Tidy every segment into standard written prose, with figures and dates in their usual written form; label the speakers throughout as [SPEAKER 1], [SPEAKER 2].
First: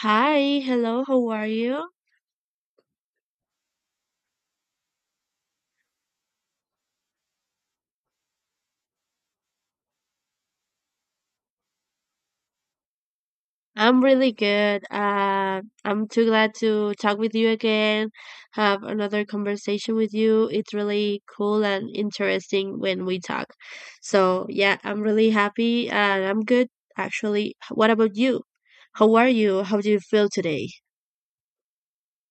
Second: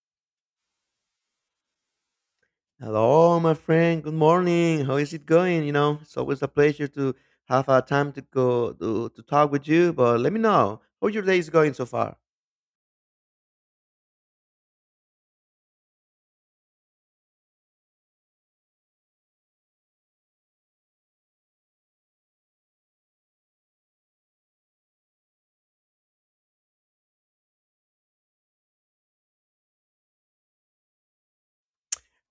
[SPEAKER 1] Hi, hello, how are you?
[SPEAKER 2] Hello, my friend. Good morning. How is it going? You know, it's always a pleasure to have a time to to talk with you. But let me know how your day is going so far.
[SPEAKER 1] I'm really good. I'm too glad to talk with you again, have another conversation with you. It's really cool and interesting when we talk. So, yeah, I'm really happy and I'm good, actually. What about you? How are you? How do you feel today?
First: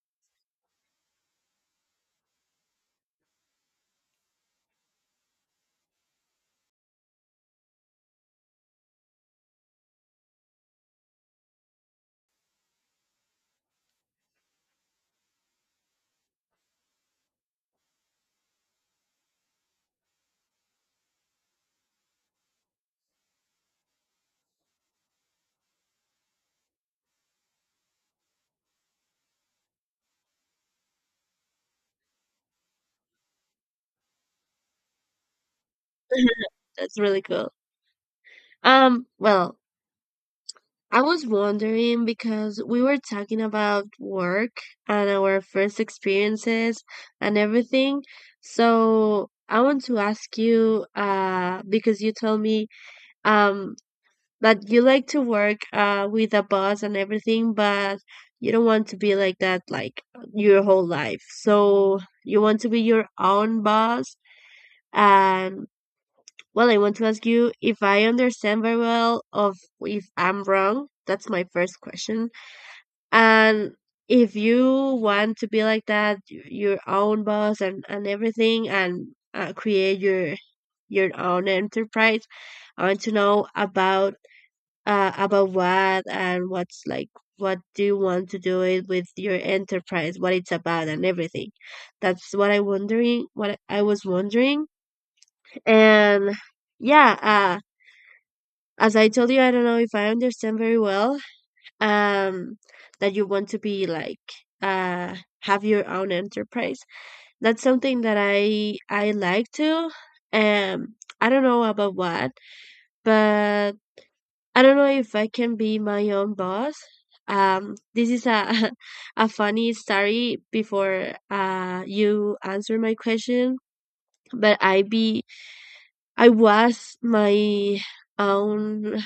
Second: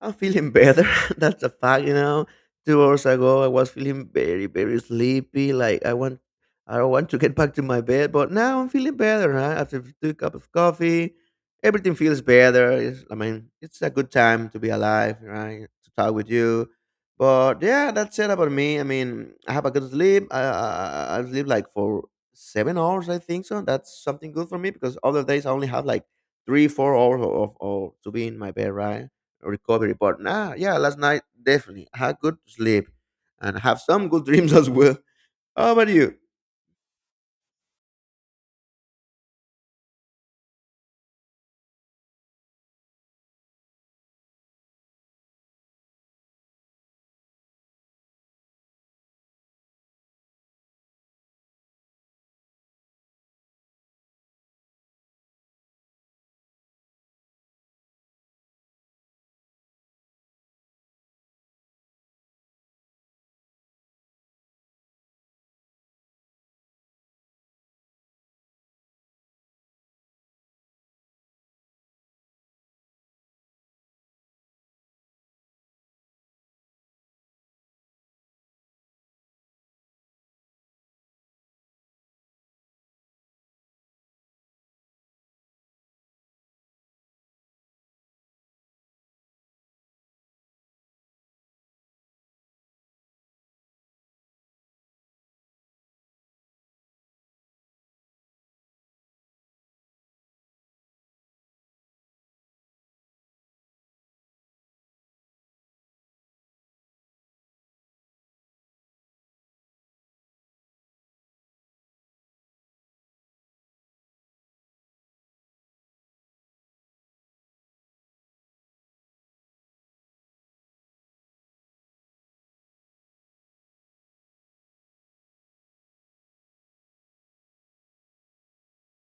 [SPEAKER 2] I'm feeling better. That's a fact. 2 hours ago, I was feeling very, very sleepy. Like I don't want to get back to my bed. But now I'm feeling better. Huh? After 2 cup of coffee, everything feels better. It's, I mean, it's a good time to be alive, right? To talk with you. But yeah, that's it about me. I mean, I have a good sleep. I sleep like for 7 hours, I think so. That's something good for me because other days I only have like three, 4 hours of to be in my bed, right? Recovery. But nah, yeah, last night definitely I had good sleep and have some good dreams as well. How about you?
[SPEAKER 1] That's really cool. Well, I was wondering because we were talking about work and our first experiences and everything. So I want to ask you, because you told me, um, that you like to work, with a boss and everything, but you don't want to be like that, like your whole life. So you want to be your own boss. And well, I want to ask you if I understand very well, of if I'm wrong. That's my first question. And if you want to be like that, your own boss and everything, and create your own enterprise, I want to know about what and what's like what do you want to do it with your enterprise, what it's about and everything. That's what I was wondering. And yeah, as I told you, I don't know if I understand very well um that you want to be like uh have your own enterprise, that's something that I like to, um I don't know about what, but I don't know if I can be my own boss. This is a a funny story before you answer my question, but I be I was my own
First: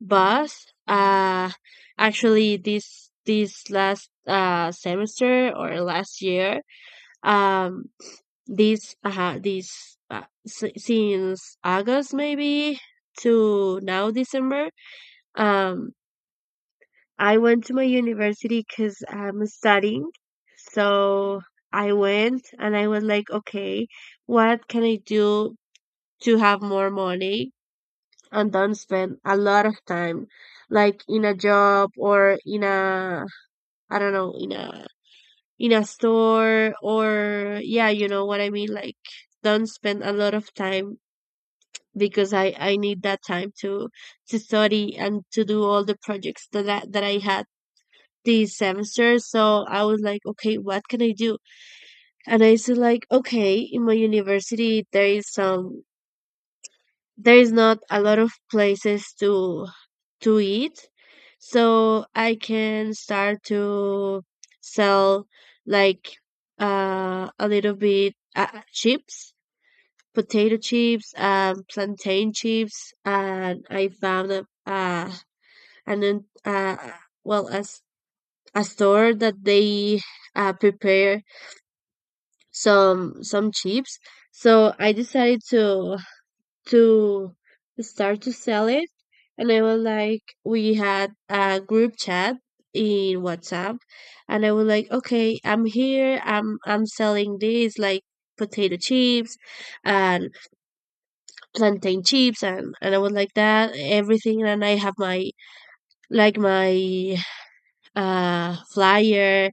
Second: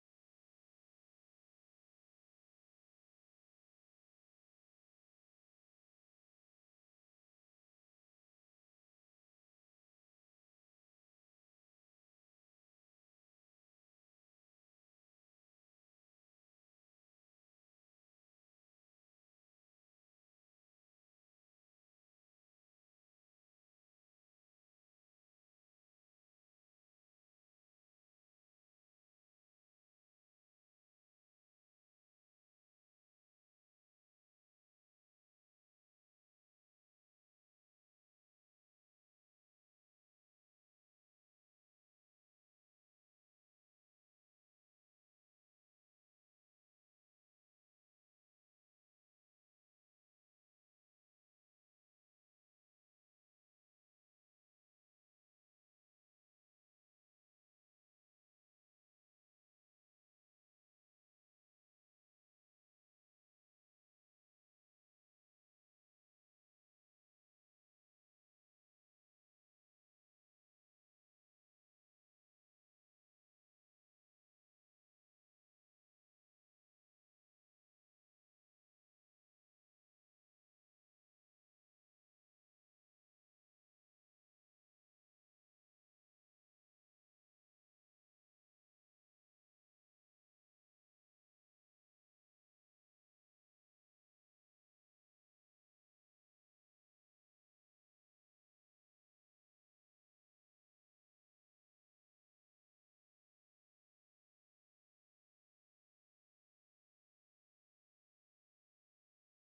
[SPEAKER 1] boss. Actually, this last semester or last year, um, this this since August maybe to now December, um, I went to my university because I'm studying. So I went and I was like, okay, what can I do to have more money? And don't spend a lot of time, like in a job or in a, I don't know, in a, in a store, or yeah, you know what I mean, like don't spend a lot of time because I need that time to study and to do all the projects that I had this semester. So I was like, okay, what can I do? And I said like, okay, in my university there is some, there is not a lot of places to eat, so I can start to sell, like, a little bit chips, potato chips, plantain chips. And I found a and then well, as a store that they prepare some chips. So I decided to start to sell it. And I was like, we had a group chat in WhatsApp, and I was like, okay, I'm here. I'm selling this, like, potato chips and plantain chips, and I was like that everything. And I have my, like my, flyer,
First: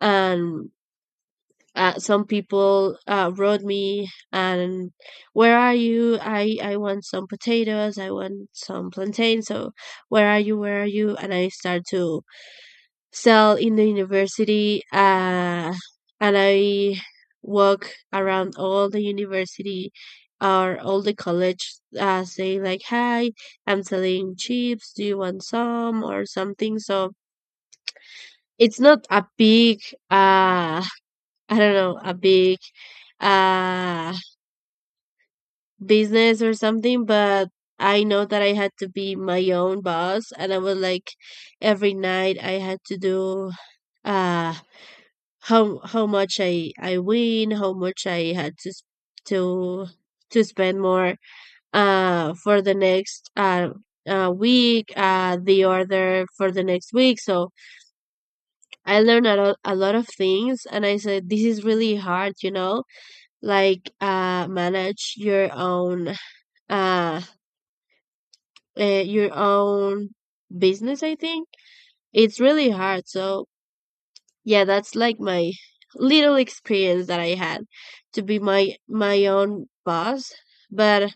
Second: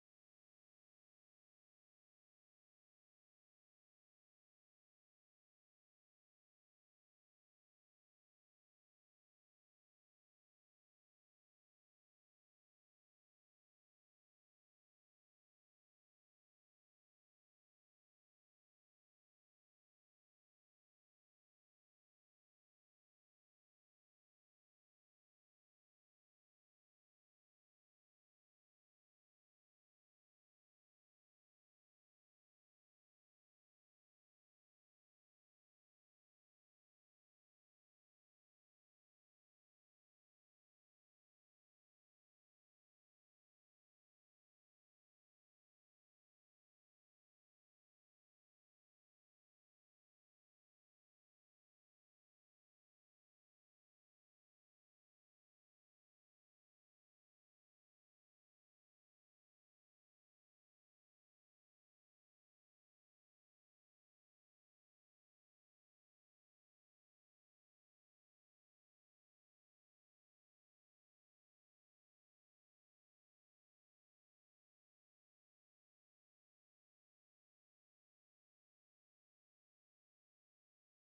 [SPEAKER 1] and some people wrote me and where are you? I want some potatoes. I want some plantain. So where are you? Where are you? And I start to sell in the university. And I walk around all the university or all the college, say like, hi, I'm selling chips. Do you want some or something? So it's not a big, uh, I don't know, a big uh business or something, but I know that I had to be my own boss. And I was like, every night I had to do uh how much I win, how much I had to to to spend more for the next week, the order for the next week. So I learned a lot of things, and I said, this is really hard, you know, like, manage uh, your own business, I think it's really hard. So yeah, that's like my little experience that I had to be my own boss. But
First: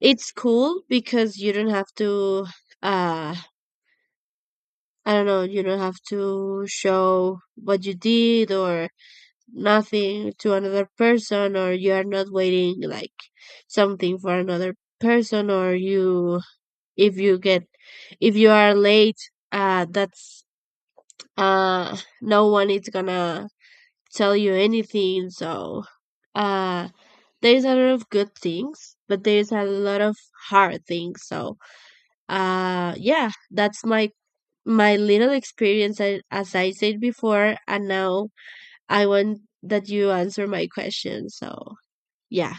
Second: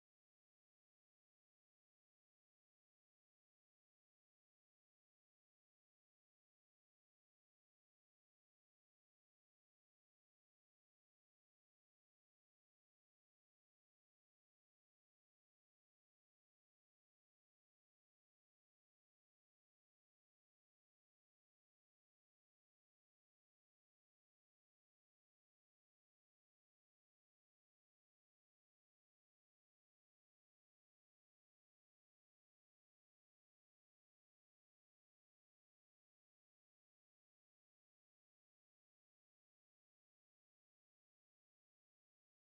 [SPEAKER 1] it's cool because you don't have to, uh I don't know, you don't have to show what you did or nothing to another person, or you are not waiting like something for another person, or you, if you get, if you are late, that's no one is gonna tell you anything. So uh there's a lot of good things, but there's a lot of hard things. So yeah, that's my my little experience, as I said before, and now I want that you answer my question. So yeah.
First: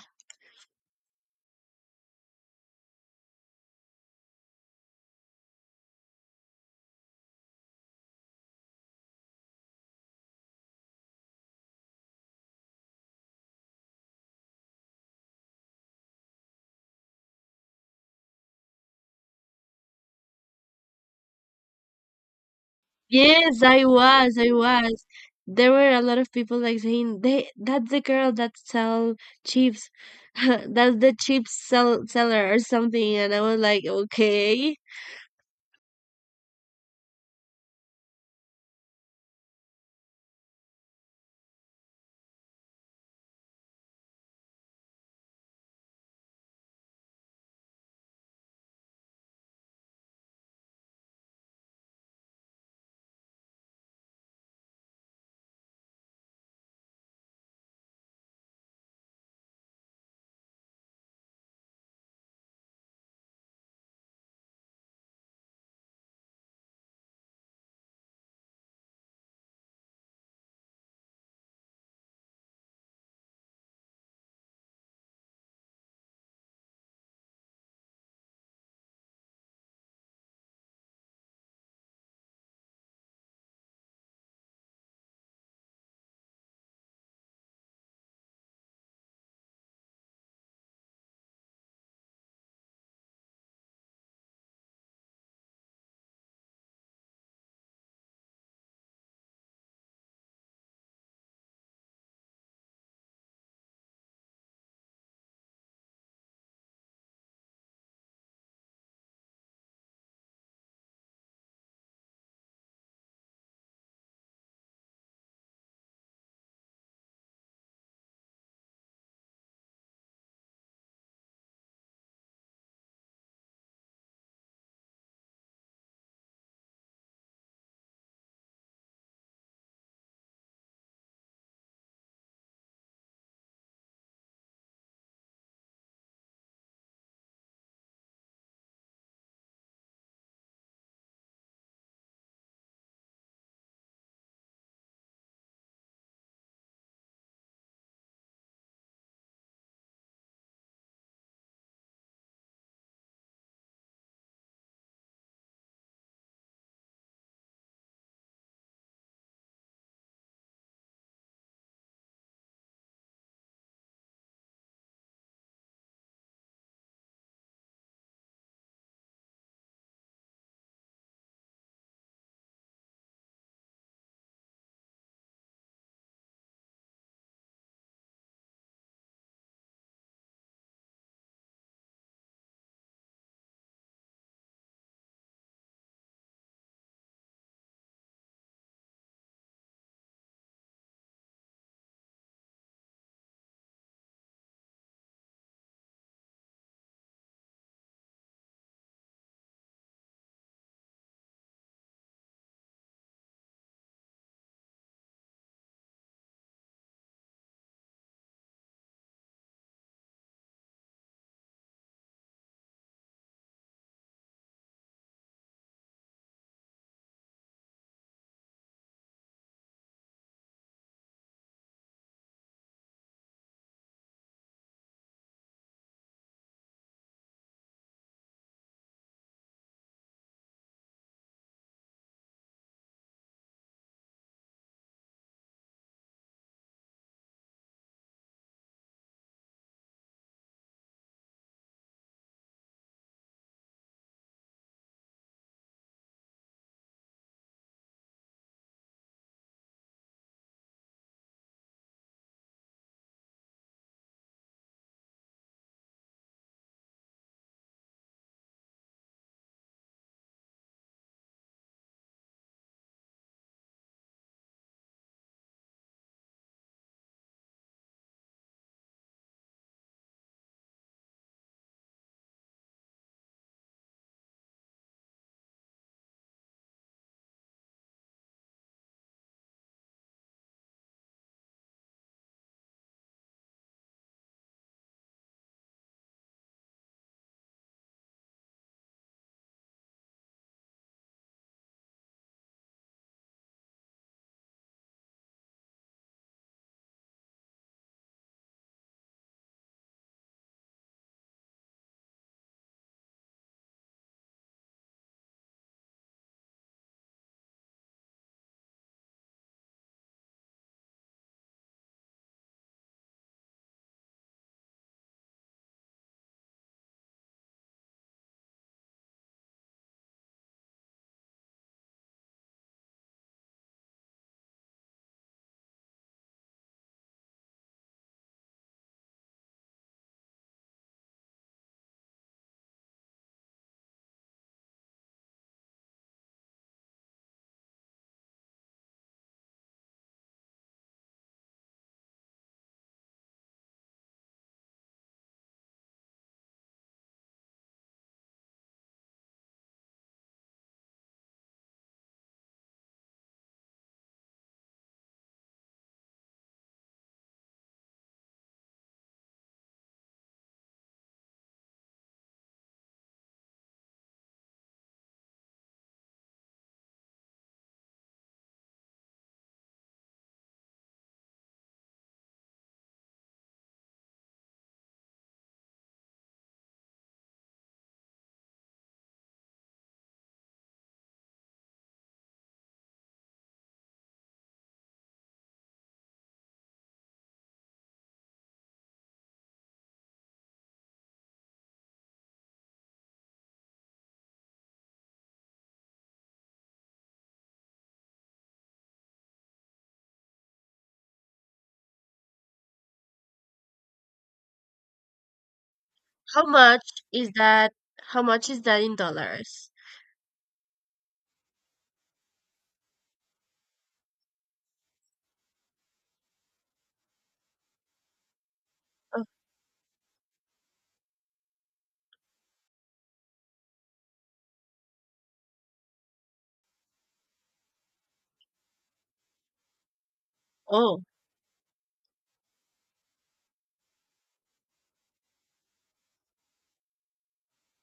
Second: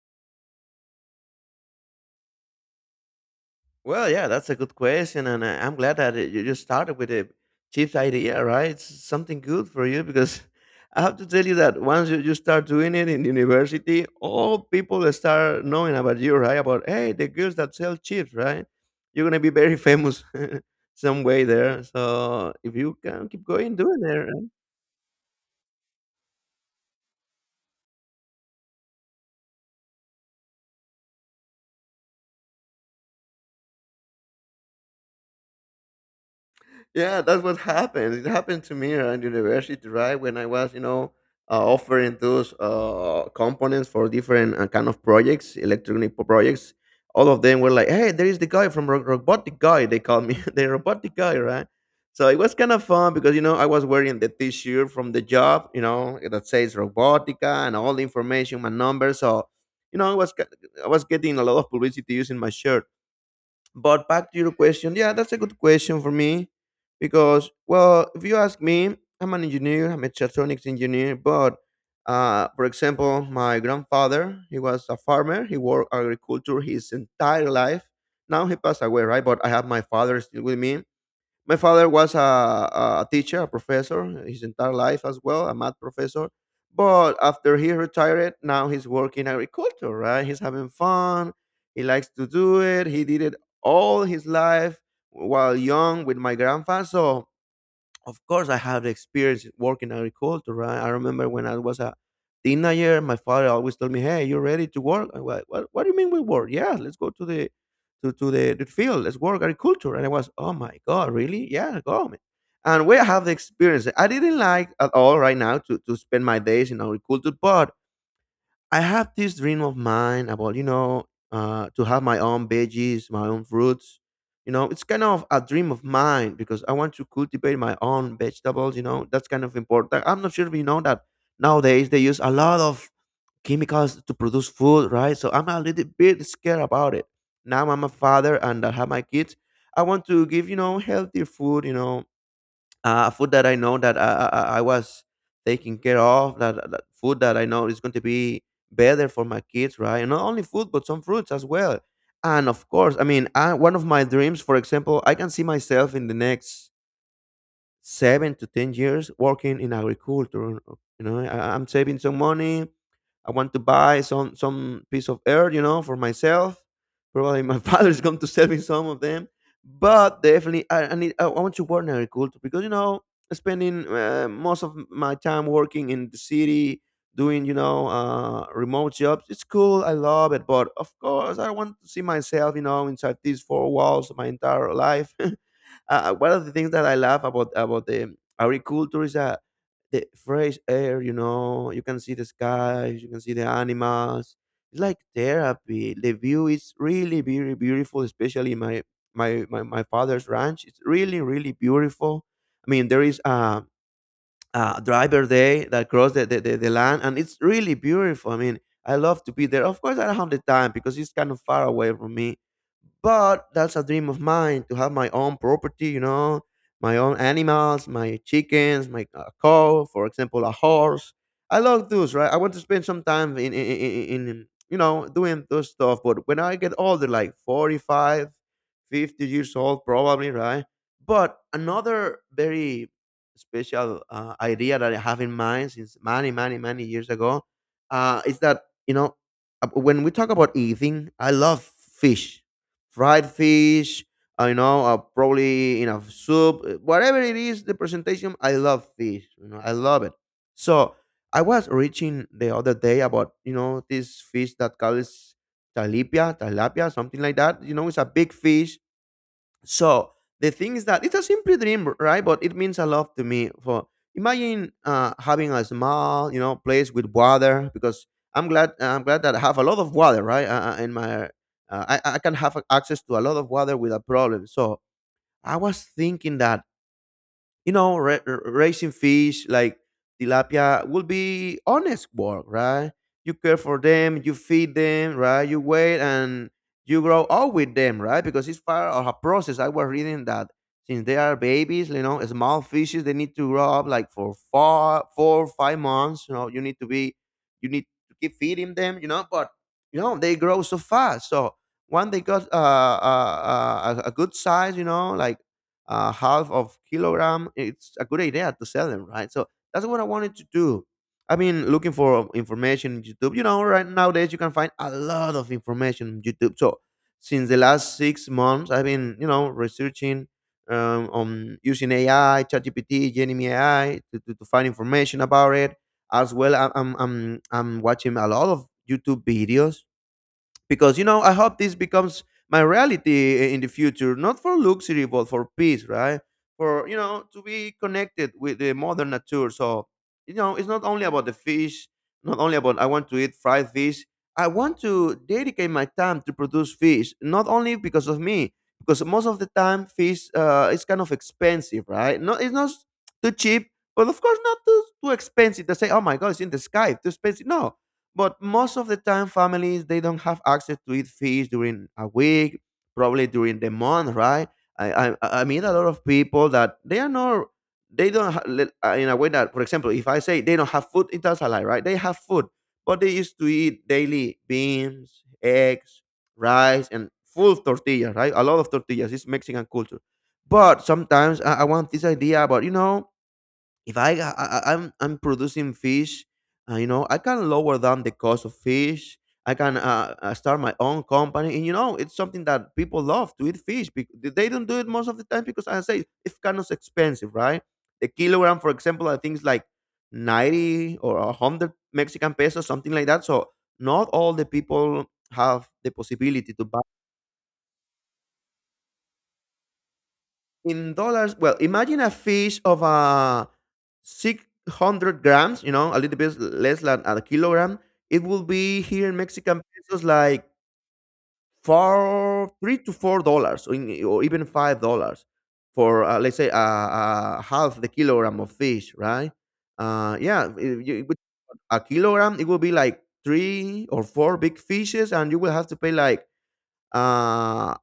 [SPEAKER 2] Well, yeah, that's a good question, and I'm glad that you just started with a chips idea, right? It's something good for you because I have to tell you that once you start doing it in university, all people start knowing about you, right? About hey, the girls that sell chips, right? You're gonna be very famous some way there. So if you can keep
[SPEAKER 1] Yes,
[SPEAKER 2] going
[SPEAKER 1] I
[SPEAKER 2] doing it,
[SPEAKER 1] was.
[SPEAKER 2] right?
[SPEAKER 1] I was. There were a lot of people like saying they, that's the girl that sell chips. That's the chips sell seller or something. And I was like, okay.
[SPEAKER 2] Yeah, that's what happened. It happened to me around university, right? When I was, you know, offering those components for different kind of projects, electronic projects. All of them were like, "Hey, there is the guy from robotic guy." They call me the robotic guy, right? So it was kind of fun because you know I was wearing the T-shirt from the job, you know, that says robotica and all the information, my number. So you know, I was getting a lot of publicity using my shirt. But back to your question, yeah, that's a good question for me because, well, if you ask me, I'm an engineer, I'm a mechatronics engineer, but for example, my grandfather, he was a farmer, he worked agriculture his entire life. Now he passed away, right? But I have my father still with me. My father was a teacher, a professor, his entire life as well, a math professor. But after he retired, now he's working agriculture, right? He's having fun. He likes to do it. He did it all his life while young with my grandpa. So of course I have the experience working in agriculture, right? I remember when I was a teenager, my father always told me, "Hey, you ready to work?" Do you mean we work? Yeah, let's go to the field, let's work agriculture. And I was, oh my god, really? Yeah, go man. And we have the experience. I didn't like at all, right now, to spend my days in agriculture. But I have this dream of mine about to have my own veggies, my own fruits. You know, it's kind of a dream of mine because I want to cultivate my own vegetables. You know, that's kind of important. I'm not sure if you know that nowadays they use a lot of chemicals to produce food, right? So I'm a little bit scared about it. Now I'm a father and I have my kids. I want to give healthy food. You know, food that I know that I was taking care of, that food that I know is going to be better for my kids, right? And not only food, but some fruits as well. And of course, I mean, one of my dreams, for example, I can see myself in the next 7 to 10 years working in agriculture. You know, I'm saving some money. I want to buy some piece of earth, you know, for myself. Probably my father is going to sell me some of them, but definitely I need. I want to work in agriculture because you know, spending most of my time working in the city, doing you know remote jobs. It's cool. I love it, but of course, I want to see myself, you know, inside these four walls my entire life. One of the things that I love about the agriculture is that the fresh air. You know, you can see the skies, you can see the animals. It's like therapy. The view is really very beautiful, especially my father's ranch. It's really really beautiful. I mean, there is a driver day that cross the land, and it's really beautiful. I mean, I love to be there. Of course, I don't have the time because it's kind of far away from me, but that's a dream of mine to have my own property, you know, my own animals, my chickens, my a cow, for example, a horse. I love those, right? I want to spend some time in you know, doing those stuff. But when I get older, like 45, 50 years old, probably, right? But another very special idea that I have in mind since many, many, many years ago is that, you know, when we talk about eating, I love fish fried fish, you know, probably in a soup, whatever it is, the presentation. I love fish, you know, I love it. So I was reaching the other day about you know this fish that calls tilapia, tilapia, something like that. You know, it's a big fish. So the thing is that it's a simple dream, right? But it means a lot to me. For imagine having a small, you know, place with water because I'm glad that I have a lot of water, right? In my, I can have access to a lot of water without problem. So I was thinking that you know, raising fish like tilapia will be honest work, right? You care for them, you feed them, right? You wait and you grow up with them, right? Because it's part of a process. I was reading that since they are babies, you know, small fishes, they need to grow up like for four, four, 5 months. You know, you need to keep feeding them, you know. But you know, they grow so fast. So when they got a good size, you know, like half of kilogram, it's a good idea to sell them, right? So that's what I wanted to do. I've been looking for information in YouTube. You know, right nowadays you can find a lot of information on YouTube. So since the last 6 months, I've been, you know, researching on using AI, ChatGPT, Gemini AI to find information about it. As well, I'm watching a lot of YouTube videos because you know I hope this becomes my reality in the future, not for luxury but for peace, right? For you know to be connected with the mother nature. So you know, it's not only about the fish, not only about I want to eat fried fish. I want to dedicate my time to produce fish, not only because of me, because most of the time fish is kind of expensive, right? No, it's not too cheap, but of course not too, too expensive to say oh my god it's in the sky too expensive. No, but most of the time, families they don't have access to eat fish during a week, probably during the month, right? I meet a lot of people that they are not they don't in a way that, for example, if I say they don't have food, it does a lie, right? They have food, but they used to eat daily beans, eggs, rice, and full tortillas, right? A lot of tortillas. It's Mexican culture. But sometimes I want this idea about you know if I'm producing fish, you know, I can lower down the cost of fish. I can start my own company, and you know, it's something that people love to eat fish. They don't do it most of the time because, as I say, it's kind of expensive, right? The kilogram, for example, I think is like 90 or a hundred Mexican pesos, something like that. So not all the people have the
[SPEAKER 1] How
[SPEAKER 2] possibility to.
[SPEAKER 1] much is that? How much is that in dollars?
[SPEAKER 2] In dollars, well, imagine a fish of a 600 grams, you know, a little bit less than a kilogram. It will be here in
[SPEAKER 1] Oh,
[SPEAKER 2] Mexican pesos like four, three to four dollars, or or even $5 for, let's say, half the kilogram of fish, right? Yeah, if
[SPEAKER 1] oh,
[SPEAKER 2] you- with a kilogram, it will be like three or four big fishes, and you will have to pay like uh,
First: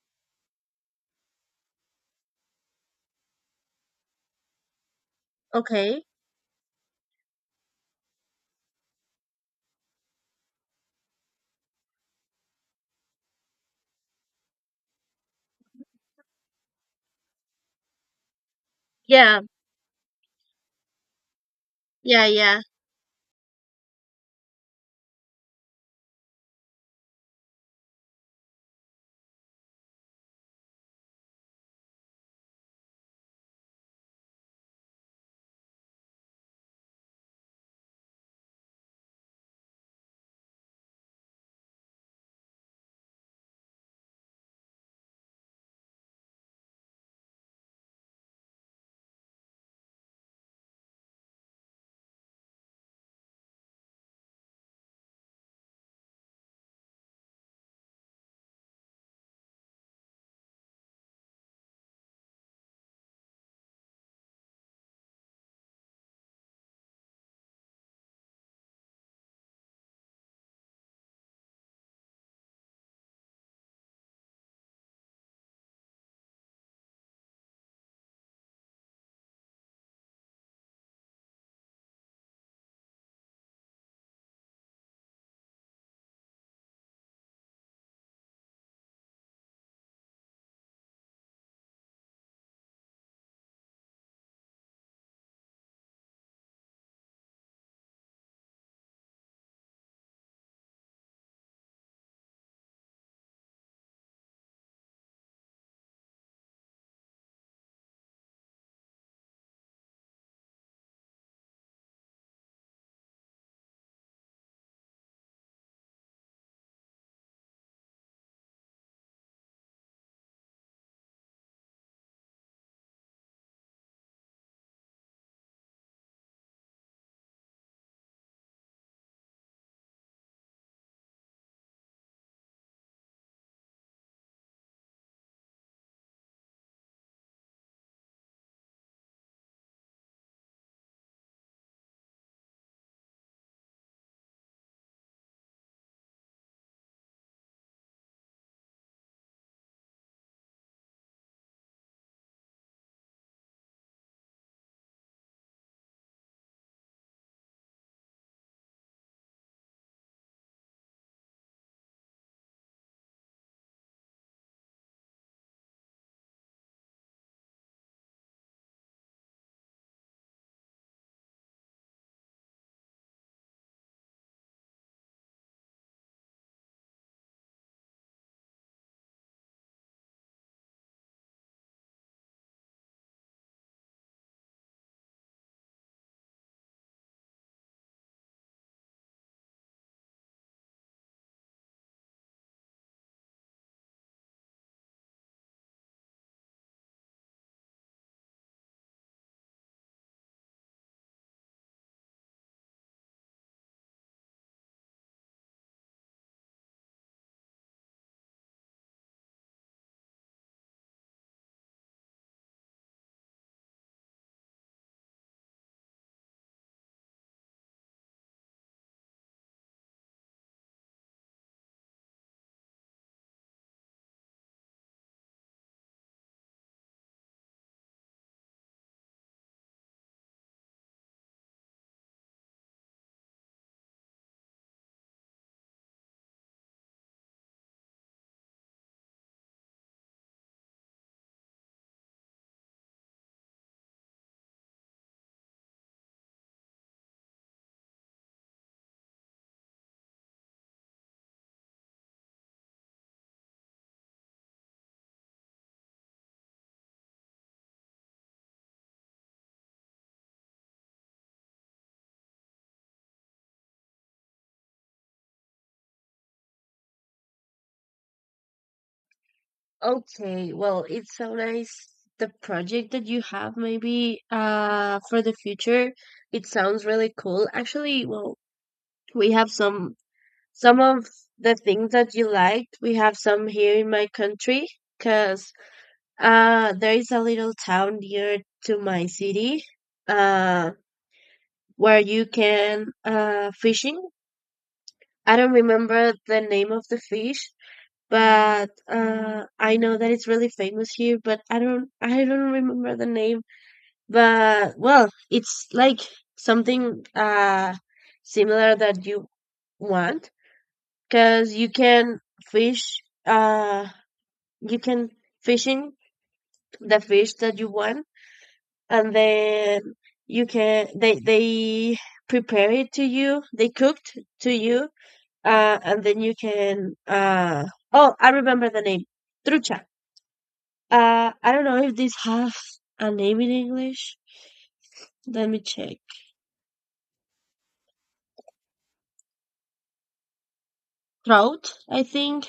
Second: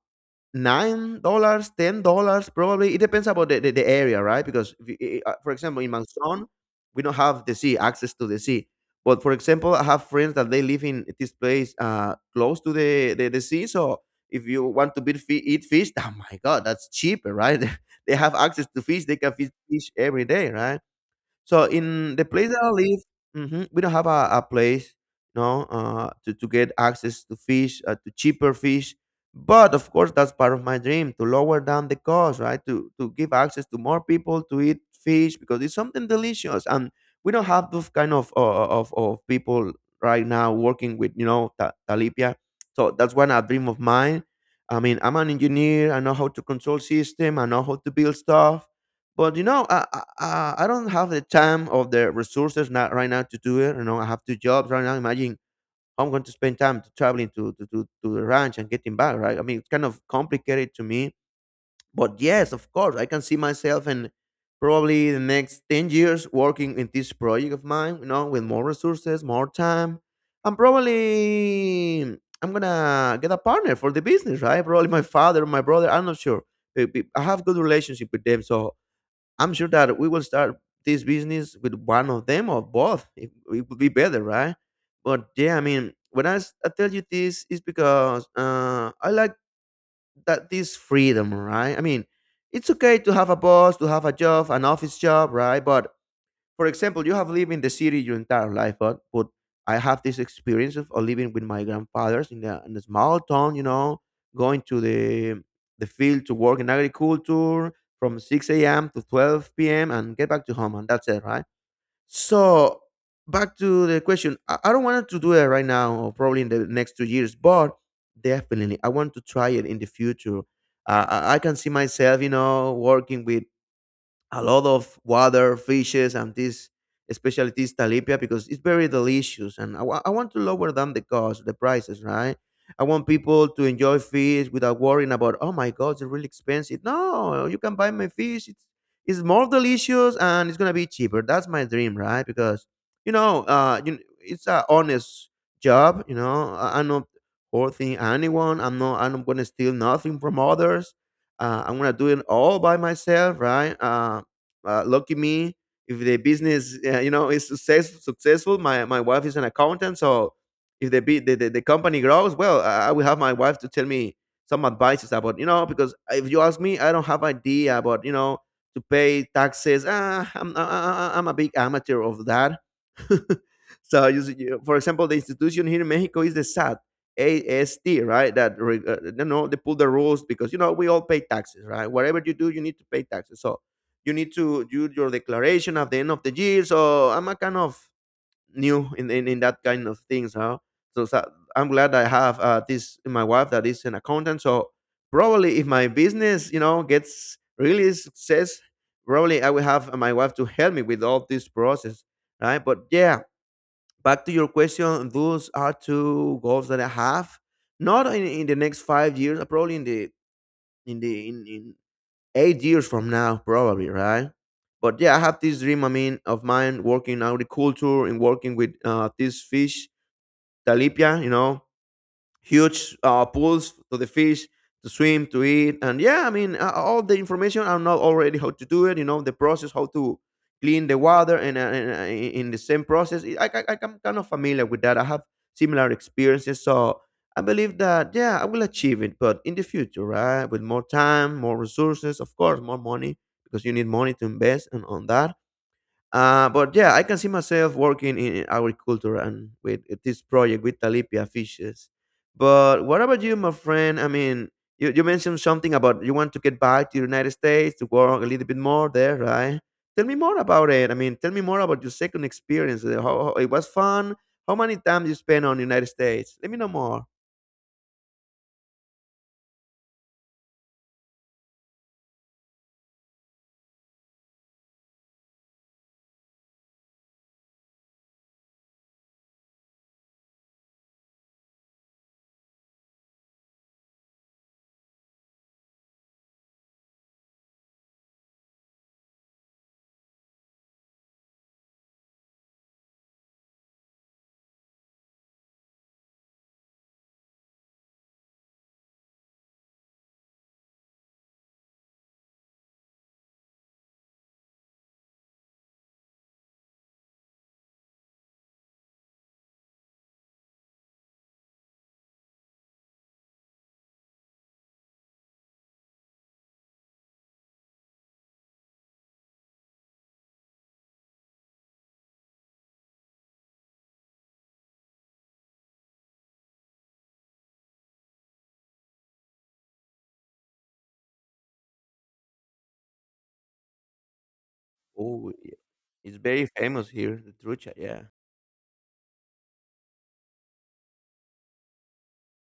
[SPEAKER 2] $9, $10, probably. It depends about the area, right? Because if you- I- for example, in
[SPEAKER 1] okay.
[SPEAKER 2] Manson, we don't have the sea access to the sea. But for example, I have friends that they live in this place close to the sea. So if you want to be, eat fish, oh my god, that's cheaper, right? They have access to fish. They can
[SPEAKER 1] Yeah,
[SPEAKER 2] fish every day, right? So in the
[SPEAKER 1] yeah,
[SPEAKER 2] place that
[SPEAKER 1] yeah.
[SPEAKER 2] I live, mhm, we don't have a place, no, to get access to fish, to cheaper fish. But of course, that's part of my dream to lower down the cost, right? To give access to more people to eat fish because it's something delicious, and we don't have those kind of of people right now working with you know talipia. So that's one a dream of mine. I mean, I'm an engineer. I know how to control system. I know how to build stuff, but you know, I don't have the time or the resources, not right now, to do it. You know, I have 2 jobs right now. Imagine I'm going to spend time to traveling to the ranch and getting back, right? I mean, it's kind of complicated to me. But yes, of course, I can see myself in probably the next 10 years working in this project of mine. You know, with more resources, more time, and probably I'm gonna get a partner for the business, right? Probably my father, my brother. I'm not sure. I have good relationship with them, so I'm sure that we will start this business with one of them or both. It would be better, right? But yeah, I mean, when I tell you this, it's because I like that this freedom, right? I mean, it's okay to have a boss, to have a job, an office job, right? But for example, you have lived in the city your entire life, but I have this experience of living with my grandfathers in in a small town. You know, going to the field to work in agriculture from 6 a.m. to 12 p.m. and get back to home, and that's it, right? So back to the question, I don't want to do it right now, or probably in the next 2 years, but definitely I want to try it in the future. I can see myself, you know, working with a lot of water fishes and this, especially this tilapia, because it's very delicious and I want to lower down the cost, the prices, right? I want people to enjoy fish without worrying about oh my god, it's really expensive. No, you can buy my fish. It's more delicious and it's gonna be cheaper. That's my dream, right? Because you know it's a honest job. You know, I'm not hurting anyone. I'm not gonna steal nothing from others. I'm gonna do it all by myself, right? Lucky me, if the business you know is successful, my wife is an accountant. So if the, be the company grows well, I will have my wife to tell me some advices about you know, because if you ask me, I don't have idea about you know, to pay taxes. I'm a big amateur of that. So see, for example, the institution here in Mexico is the sat AST, right? You know, they put the rules because you know we all pay taxes, right? Whatever you do, you need to pay taxes. So you need to do your declaration at the end of the year. So I'm a kind of new in that kind of things, huh? So I'm glad I have this my wife that is an accountant. So probably if my business, you know, gets really success, probably I will have my wife to help me with all this process, right? But yeah, back to your question, those are two goals that I have. Not in the next 5 years, probably in 8 years from now, probably, right? But yeah, I have this dream, I mean, of mine, working in agriculture and working with this fish, tilapia. You know, huge pools for the fish to swim, to eat. And yeah, I mean, all the information, I know already how to do it, you know, the process, how to clean the water, and in the same process, I'm kind of familiar with that. I have similar experiences, so I believe that yeah, I will achieve it, but in the future, right, with more time, more resources, of course more money, because you need money to invest and on that. But yeah, I can see myself working in agriculture and with this project with talipia fishes. But what about you, my friend? I mean, you mentioned something about you want to get back to the United States to work a little bit more there, right? Tell me more about it. I mean, tell me more about your second experience. How it was fun. How many times you spent on the United States? Let me know more.
[SPEAKER 1] Okay. Well, it's so nice. The project that you have maybe for the future, it sounds really cool. Actually, well, we have some of the things that you liked. We have some here in my country because there is a little town near to my city, uh, where you can fishing. I don't remember the name of the fish, but I know that it's really famous here. But I don't remember the name. But well, it's like something similar that you want, because you can fish, uh you can fishing the fish that you want, and then you can, they prepare it to you, they cooked to you, and then you can oh, I remember the name, trucha. I don't know if this has a name in English.
[SPEAKER 2] Oh,
[SPEAKER 1] Let
[SPEAKER 2] yeah.
[SPEAKER 1] me check.
[SPEAKER 2] It's very famous here, the trucha. Yeah,
[SPEAKER 1] Trout, I think.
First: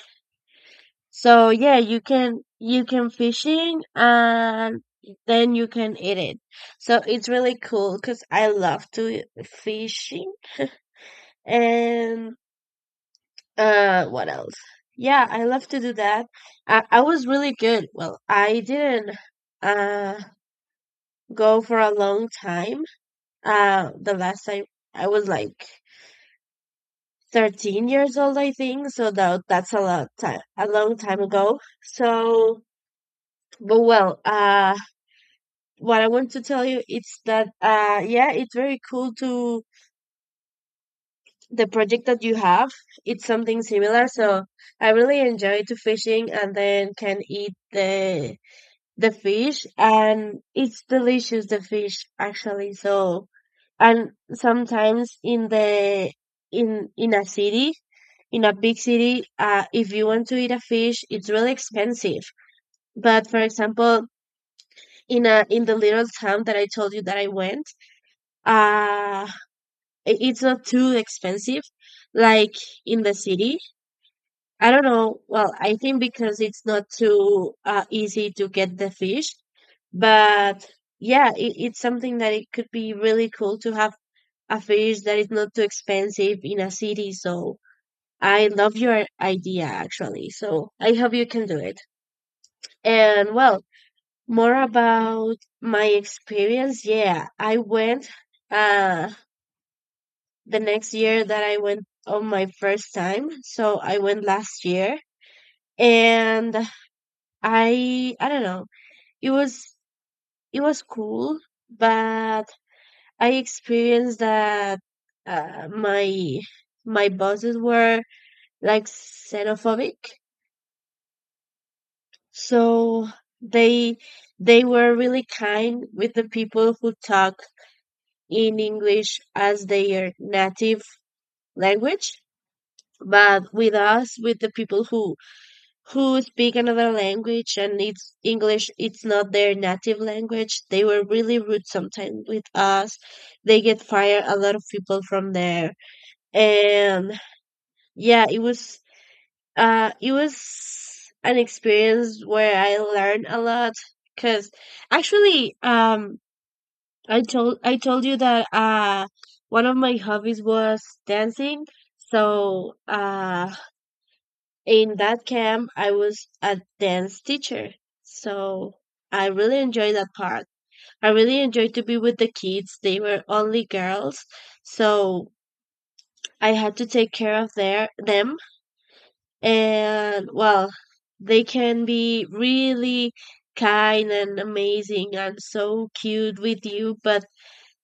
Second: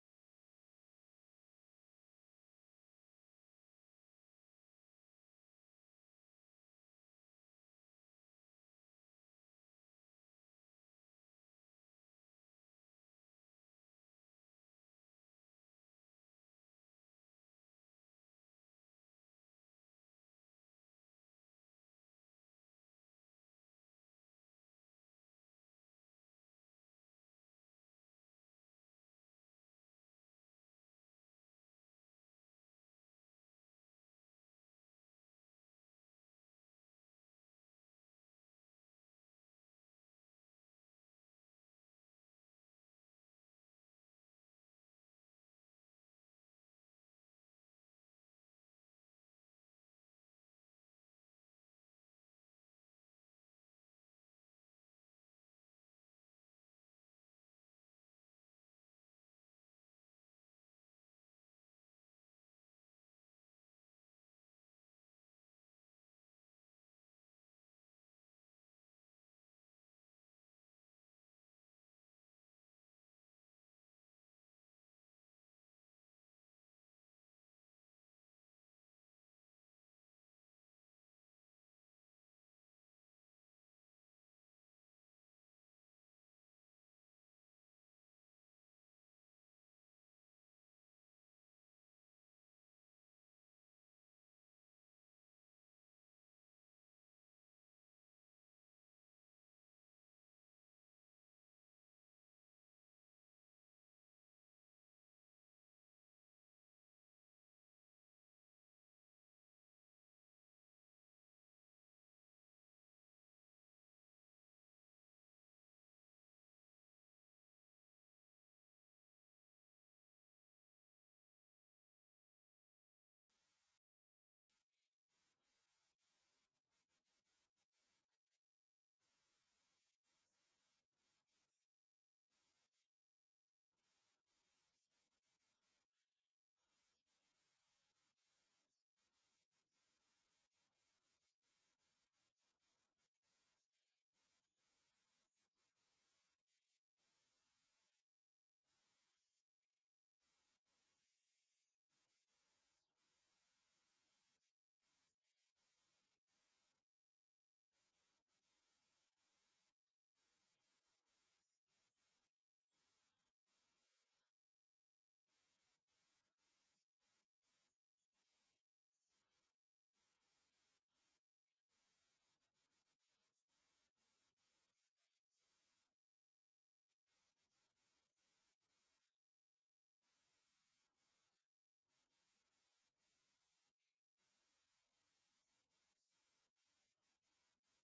[SPEAKER 1] So yeah, you can fishing and then you can eat it. So it's really cool because I love to fishing, and what else? Yeah, I love to do that. I was really good. Well, I didn't uh go for a long time. Uh, the last time I was like 13 years old, I think. So that that's a lot time, a long time ago. So but well, what I want to tell you is that, yeah, it's very cool, to the project that you have. It's something similar, so I really enjoy to fishing and then can eat the fish, and it's delicious the fish, actually. So and sometimes in the, in a city, in a big city, if you want to eat a fish, it's really expensive. But for example, in a, in the little town that I told you that I went, uh it's not too expensive like in the city. I don't know, well, I think because it's not too easy to get the fish, but yeah, it, it's something that it could be really cool to have a fish that is not too expensive in a city. So I love your idea, actually, so I hope you can do it. And well, more about my experience. Yeah, I went uh the next year that I went on my first time. So I went last year, and I don't know. It was, it was cool, but I experienced that, my my bosses were like xenophobic. So they they were really kind with the people who talk in English as their native language, but with us, with the people who speak another language and it's English, it's not their native language, they were really rude sometimes with us. They get fired a lot of people from there. And yeah, it was, it was an experience where I learned a lot, cuz actually, I told you that one of my hobbies was dancing. So in that camp I was a dance teacher, so I really enjoyed that part. I really enjoyed to be with the kids. They were only girls, so I had to take care of their them. And well, they can be really kind and amazing and so cute with you, but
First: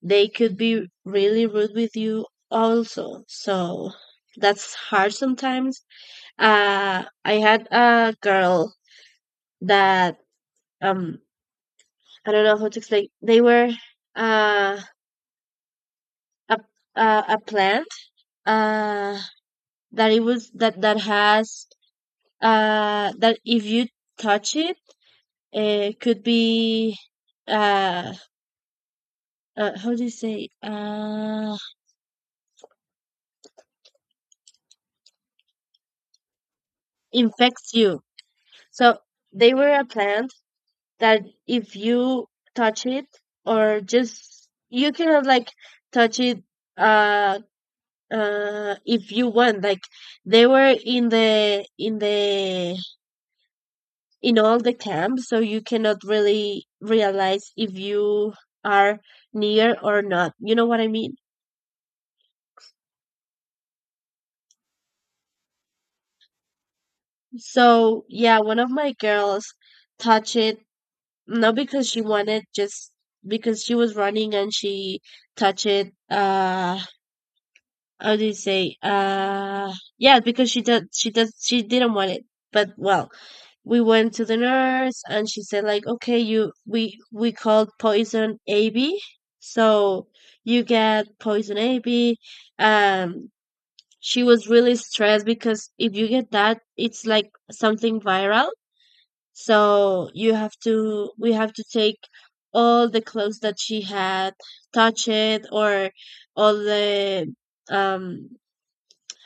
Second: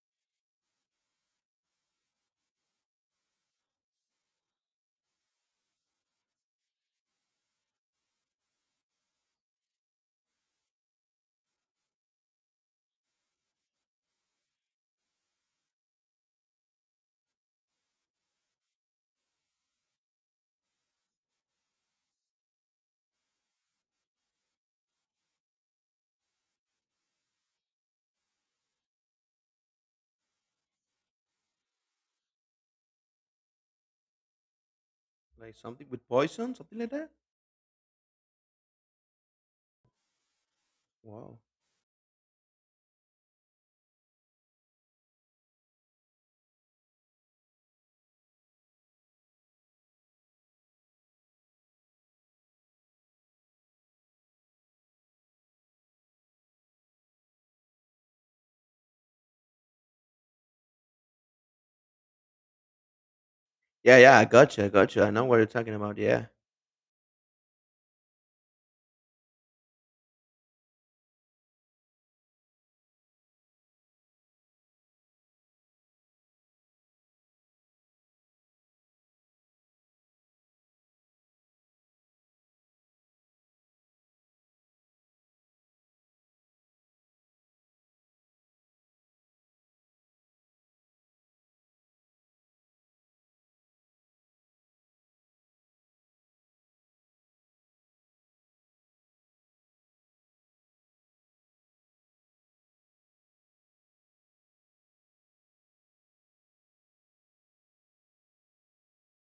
[SPEAKER 1] they could be really rude with you also. So that's hard sometimes. I had a girl that, um I don't know how to explain. They were uh a a plant uh that it was that that has that if you touch it, it could be uh, how do you say,
[SPEAKER 2] like something with poison, something like that.
[SPEAKER 1] infects you. So they were a plant that
[SPEAKER 2] Wow.
[SPEAKER 1] if you touch it, or just you cannot like touch it, uh if you want, like, they were in the, in the, in all the camps, so you cannot really realize if you are near or not, you know what I mean.
[SPEAKER 2] Yeah, yeah, I gotcha, I gotcha. I know what you're talking about. Yeah.
[SPEAKER 1] So yeah, one of my girls touched it, not because she wanted, just because she was running and she touched it. How do you say? Yeah, because she did, she does, she didn't want it. But well, we went to the nurse, and she said like, okay, we called poison AB, so you get poison AB. Um, she was really stressed because if you get that, it's like something viral. So we have to take all the clothes that she had, touch it, or all the um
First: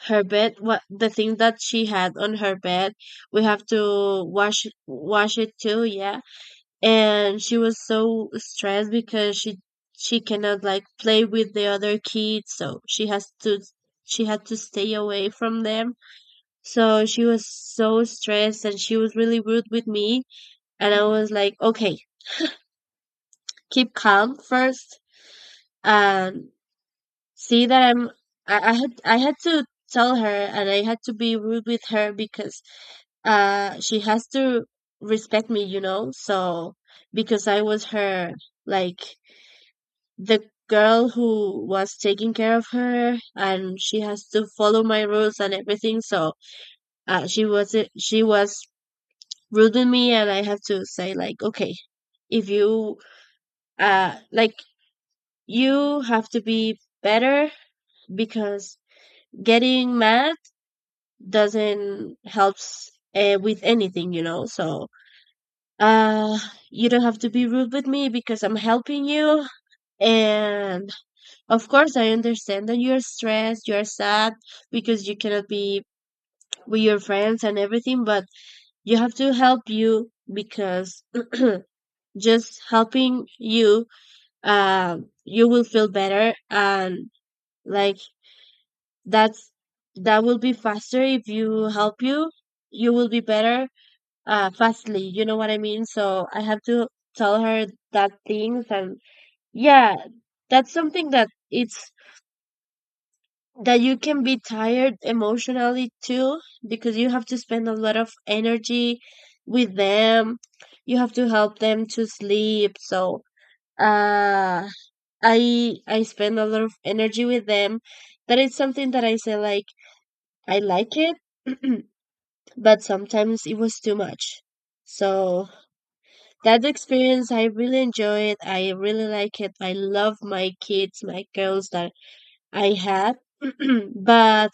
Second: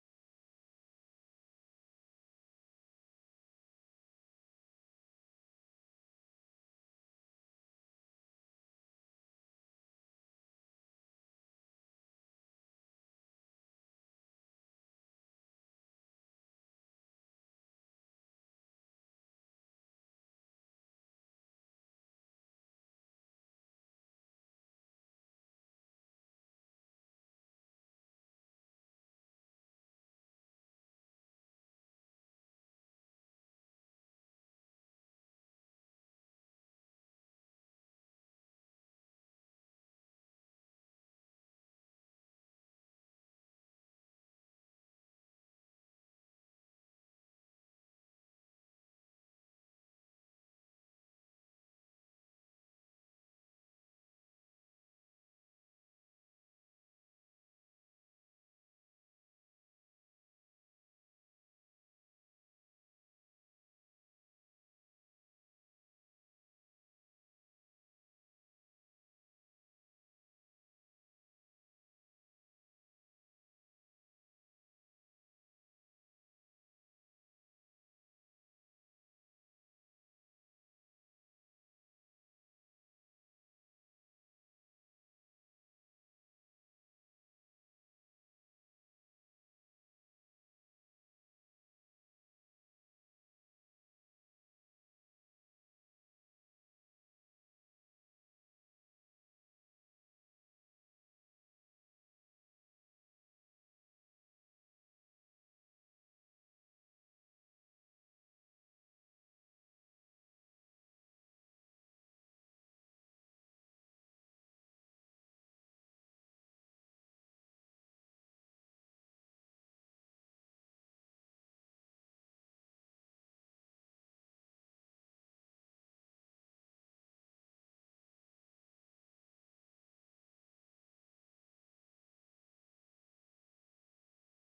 [SPEAKER 1] her bed, what the thing that she had on her bed, we have to wash it too. Yeah, and she was so stressed because she cannot like play with the other kids, so she had to stay away from them. So she was so stressed and she was really rude with me, and I was like, okay, keep calm first. And see that I had to tell her, and I had to be rude with her because she has to respect me, you know. So because I was her, like, the girl who was taking care of her, and she has to follow my rules and everything. So she was rude to me, and I have to say, like, okay, if you like, you have to be better, because getting mad doesn't helps with anything, you know. So uh you don't have to be rude with me because I'm helping you. And of course I understand that you're stressed, you're sad, because you cannot be with your friends and everything. But you have to help you because just helping you you will feel better, and, like, that's that will be faster if you help you. You will be better fastly, you know what I mean. So I have to tell her that things. And yeah, that's something that it's that you can be tired emotionally too, because you have to spend a lot of energy with them. You have to help them to sleep. So, uh I spend a lot of energy with them. That is something that I say, like, I like it, but sometimes it was too much. So, that experience, I really enjoy it. I really like it. I love my kids, my girls that I had, but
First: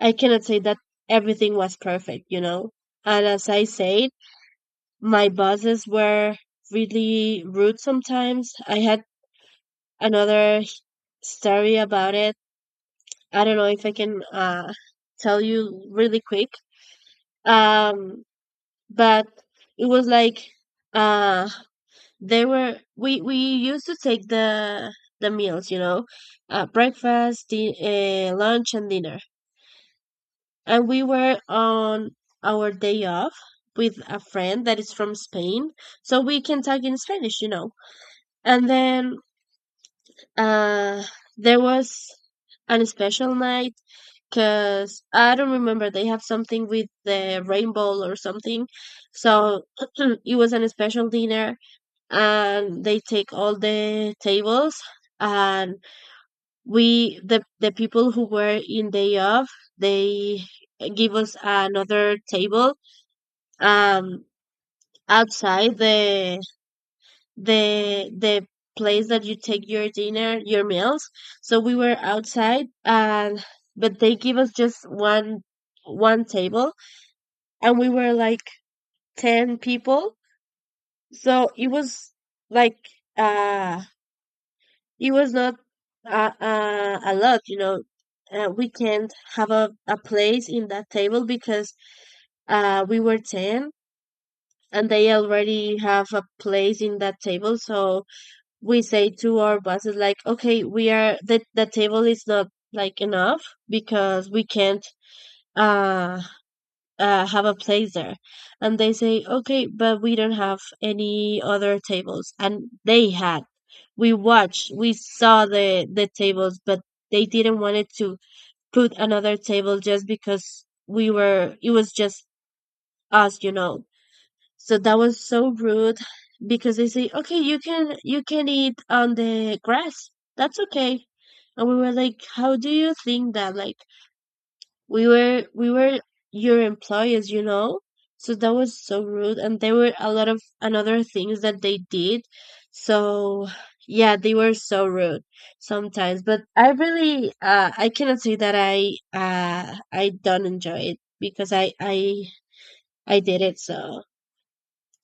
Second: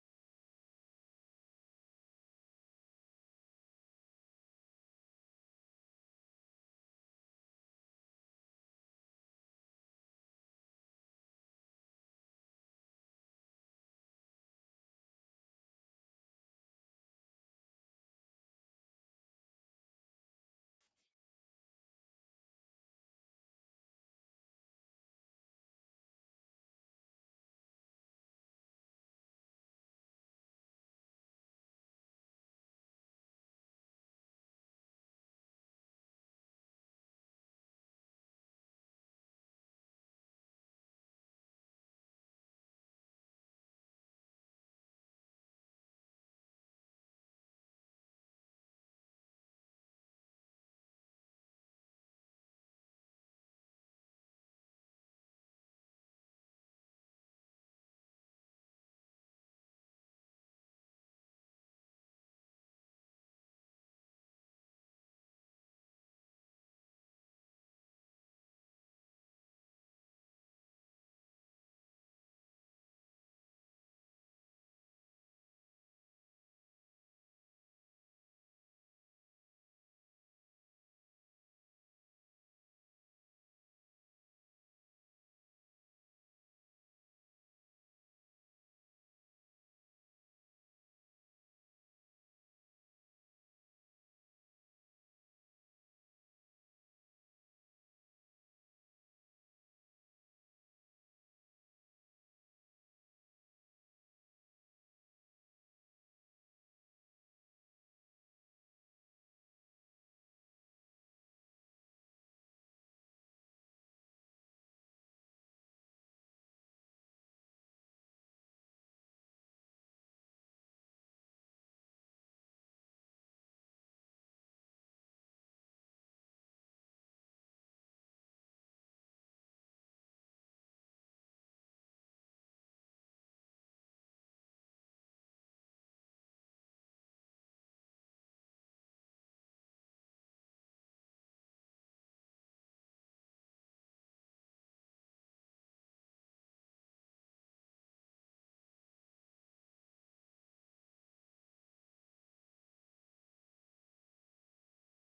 [SPEAKER 1] I cannot say that everything was perfect, you know? And as I said, my bosses were really rude sometimes. I had another h- story about it. I don't know if I can tell you really quick. Um, but it was like, uh, they were we used to take the meals, you know, breakfast, lunch, and dinner. And we were on our day off with a friend that is from Spain, so we can talk in Spanish, you know. And then uh, there was an special night because I don't remember, they have something with the rainbow or something. So it was an special dinner, and they take all the tables. And we, the people who were in day off, they give us another table, um outside the the the place that you take your dinner, your meals. So we were outside. And but they give us just one table, and we were like 10 people. So it was, like, uh it was not a lot, you know. We can't have a place in that table because we were 10, and they already have a place in that table. So we say to our bosses, like, okay, we are the table is not, like, enough, because we can't, uh, have a place there. And they say, okay, but we don't have any other tables. And they had we watched, we saw the tables, but they didn't want it to put another table just because we were, it was just us, you know. So that was so rude, because they say, "Okay, you can, you can eat on the grass. That's okay." And we were like, "How do you think that? Like, we were your employees, you know." So that was so rude, and there were a lot of another things that they did. So yeah, they were so rude sometimes. But I really, I cannot say that I, I don't enjoy it, because I did it. So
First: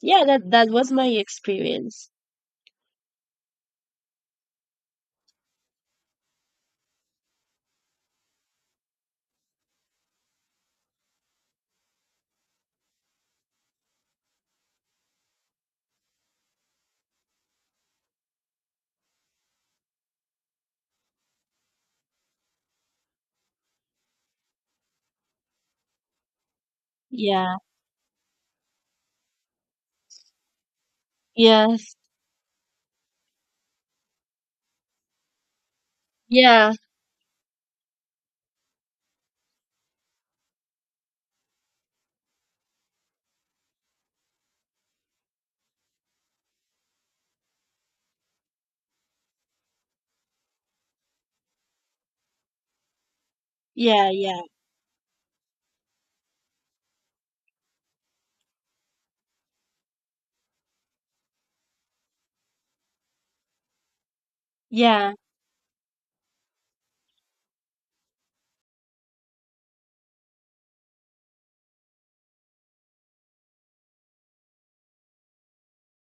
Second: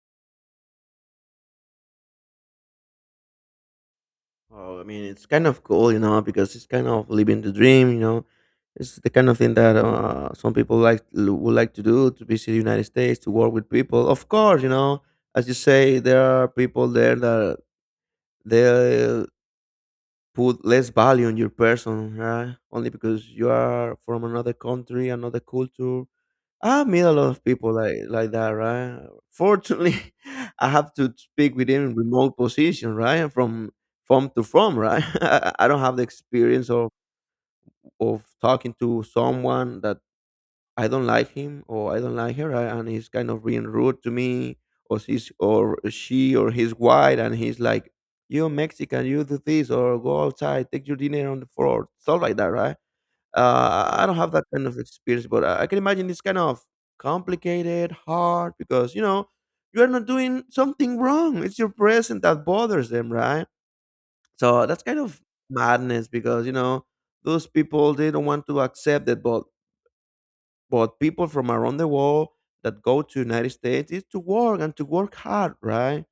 [SPEAKER 1] yeah, that was my experience.
[SPEAKER 2] Oh, I mean, it's kind of cool, you know, because it's kind of living the dream, you know. It's the kind of thing that some people would like to do, to visit the United States to work with people. Of course, you know, as you say, there are people there that they put less value on your person, right? Only because you are from another country, another culture, I meet a lot of
[SPEAKER 1] Yeah.
[SPEAKER 2] people like that, right? Fortunately, I have to speak with them
[SPEAKER 1] Yes.
[SPEAKER 2] in remote position, right? From to from, right? I don't have the experience
[SPEAKER 1] Yeah.
[SPEAKER 2] of talking to someone that I don't like him or I don't like her, right? And he's kind of being rude to me, or she's or she or he's white, and he's like, "You're Mexican, you do this, or go outside, take your dinner on the floor," stuff like that, right? I
[SPEAKER 1] Yeah,
[SPEAKER 2] don't have
[SPEAKER 1] yeah.
[SPEAKER 2] that kind of experience, but I can imagine it's kind of complicated, hard, because you know you are not doing something wrong. It's your present that bothers them, right? So that's kind
[SPEAKER 1] Yeah.
[SPEAKER 2] of madness, because you know those people, they don't want to accept that, but people from around the world that go to United States is to work and to work hard, right?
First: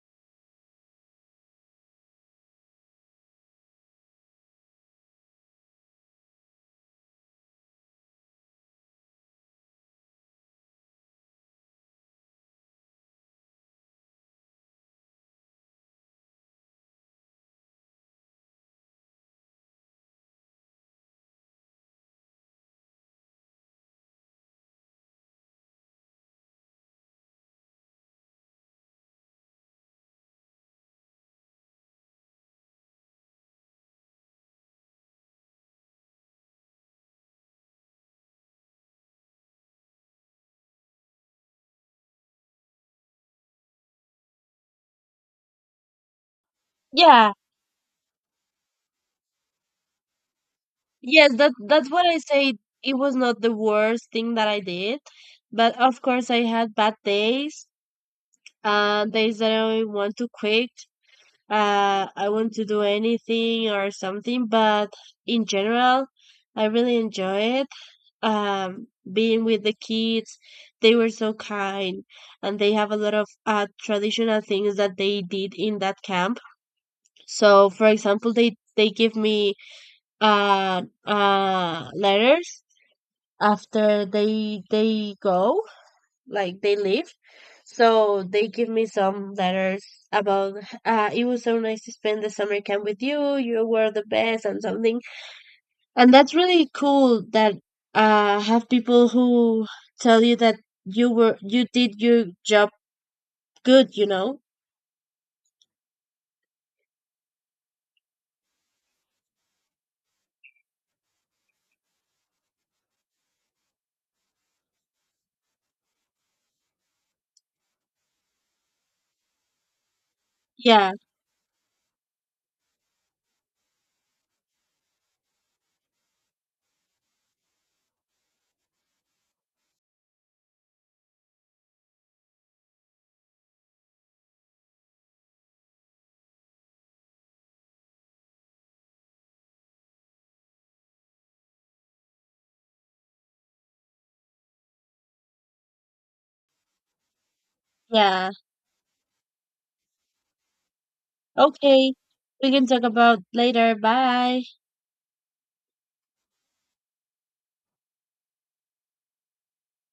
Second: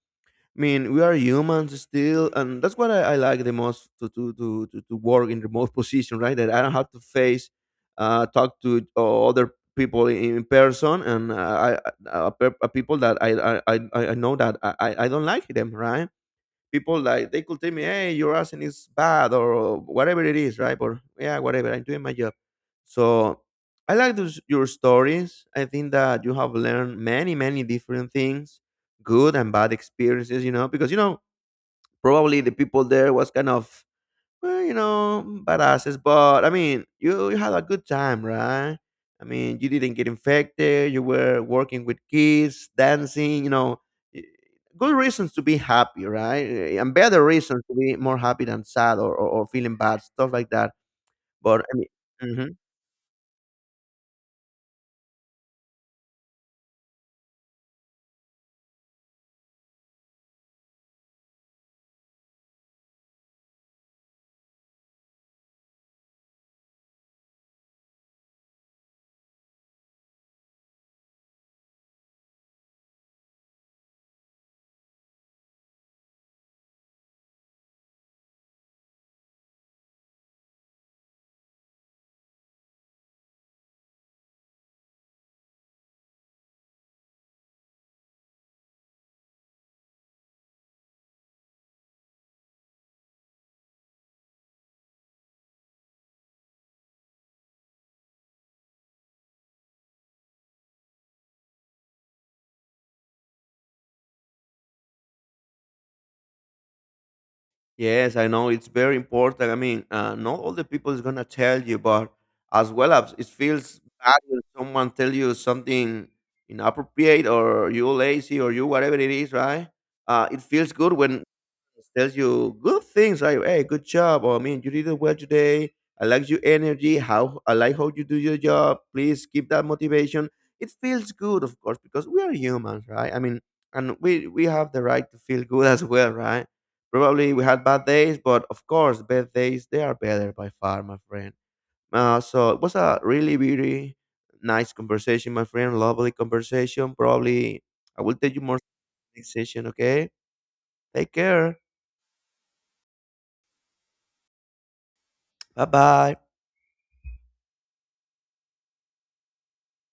[SPEAKER 2] I mean, we are humans still, and that's what I like the most, to work in remote position, right? That I don't have to face, talk to other people in person, and people that I know that I don't like them, right? People like they could tell me, "Hey, your accent is bad," or whatever it is, right? Or yeah, whatever. I'm doing my job. So I like those your stories. I think that you have learned many, many different things, good and bad experiences. You know, because you know probably the people there was kind of well, you know, badasses, but I mean, you had a good time, right? I mean, you didn't get infected. You were working with kids, dancing. You know, y- good reasons to be happy, right? And better
[SPEAKER 1] Yeah.
[SPEAKER 2] reasons to be more happy than sad or, or feeling bad, stuff like that.
[SPEAKER 1] Yes,
[SPEAKER 2] But I mean,
[SPEAKER 1] that's what I
[SPEAKER 2] mm-hmm.
[SPEAKER 1] say. It was not the worst thing that I did, but of course I had bad days, days that I want to quit. I want to do anything or something. But in general, I really enjoy it. Being with the kids, they were so kind, and they have a lot of traditional things that they did in that camp. So for example, they give me letters after they go, like, they leave. So they give me some letters about, it was so nice to spend the summer camp with you, you were the best, and something. And that's really cool that have people who tell you that you were, you did your job good, you know?
[SPEAKER 2] Yes, I know it's very important. I mean, not all the people is gonna tell you, but as well as it feels bad when someone tell you something inappropriate or you lazy or you whatever it is, right? It feels good
[SPEAKER 1] Yeah,
[SPEAKER 2] when tells you good things like, "Hey, good job," or "I mean, you did it well today. I like your energy. How I like how you do your job. Please keep that motivation." It feels good, of course, because we are humans, right? I mean, and we have the right to feel good as well, right? Probably we had bad days, but of course, bad days they are better by far, my friend. So it was a really, really nice conversation, my friend. Lovely conversation. Probably I will tell
[SPEAKER 1] yeah.
[SPEAKER 2] you more next session. Okay. Take care.
[SPEAKER 1] Okay. We can talk about later. Bye.
[SPEAKER 2] Bye bye.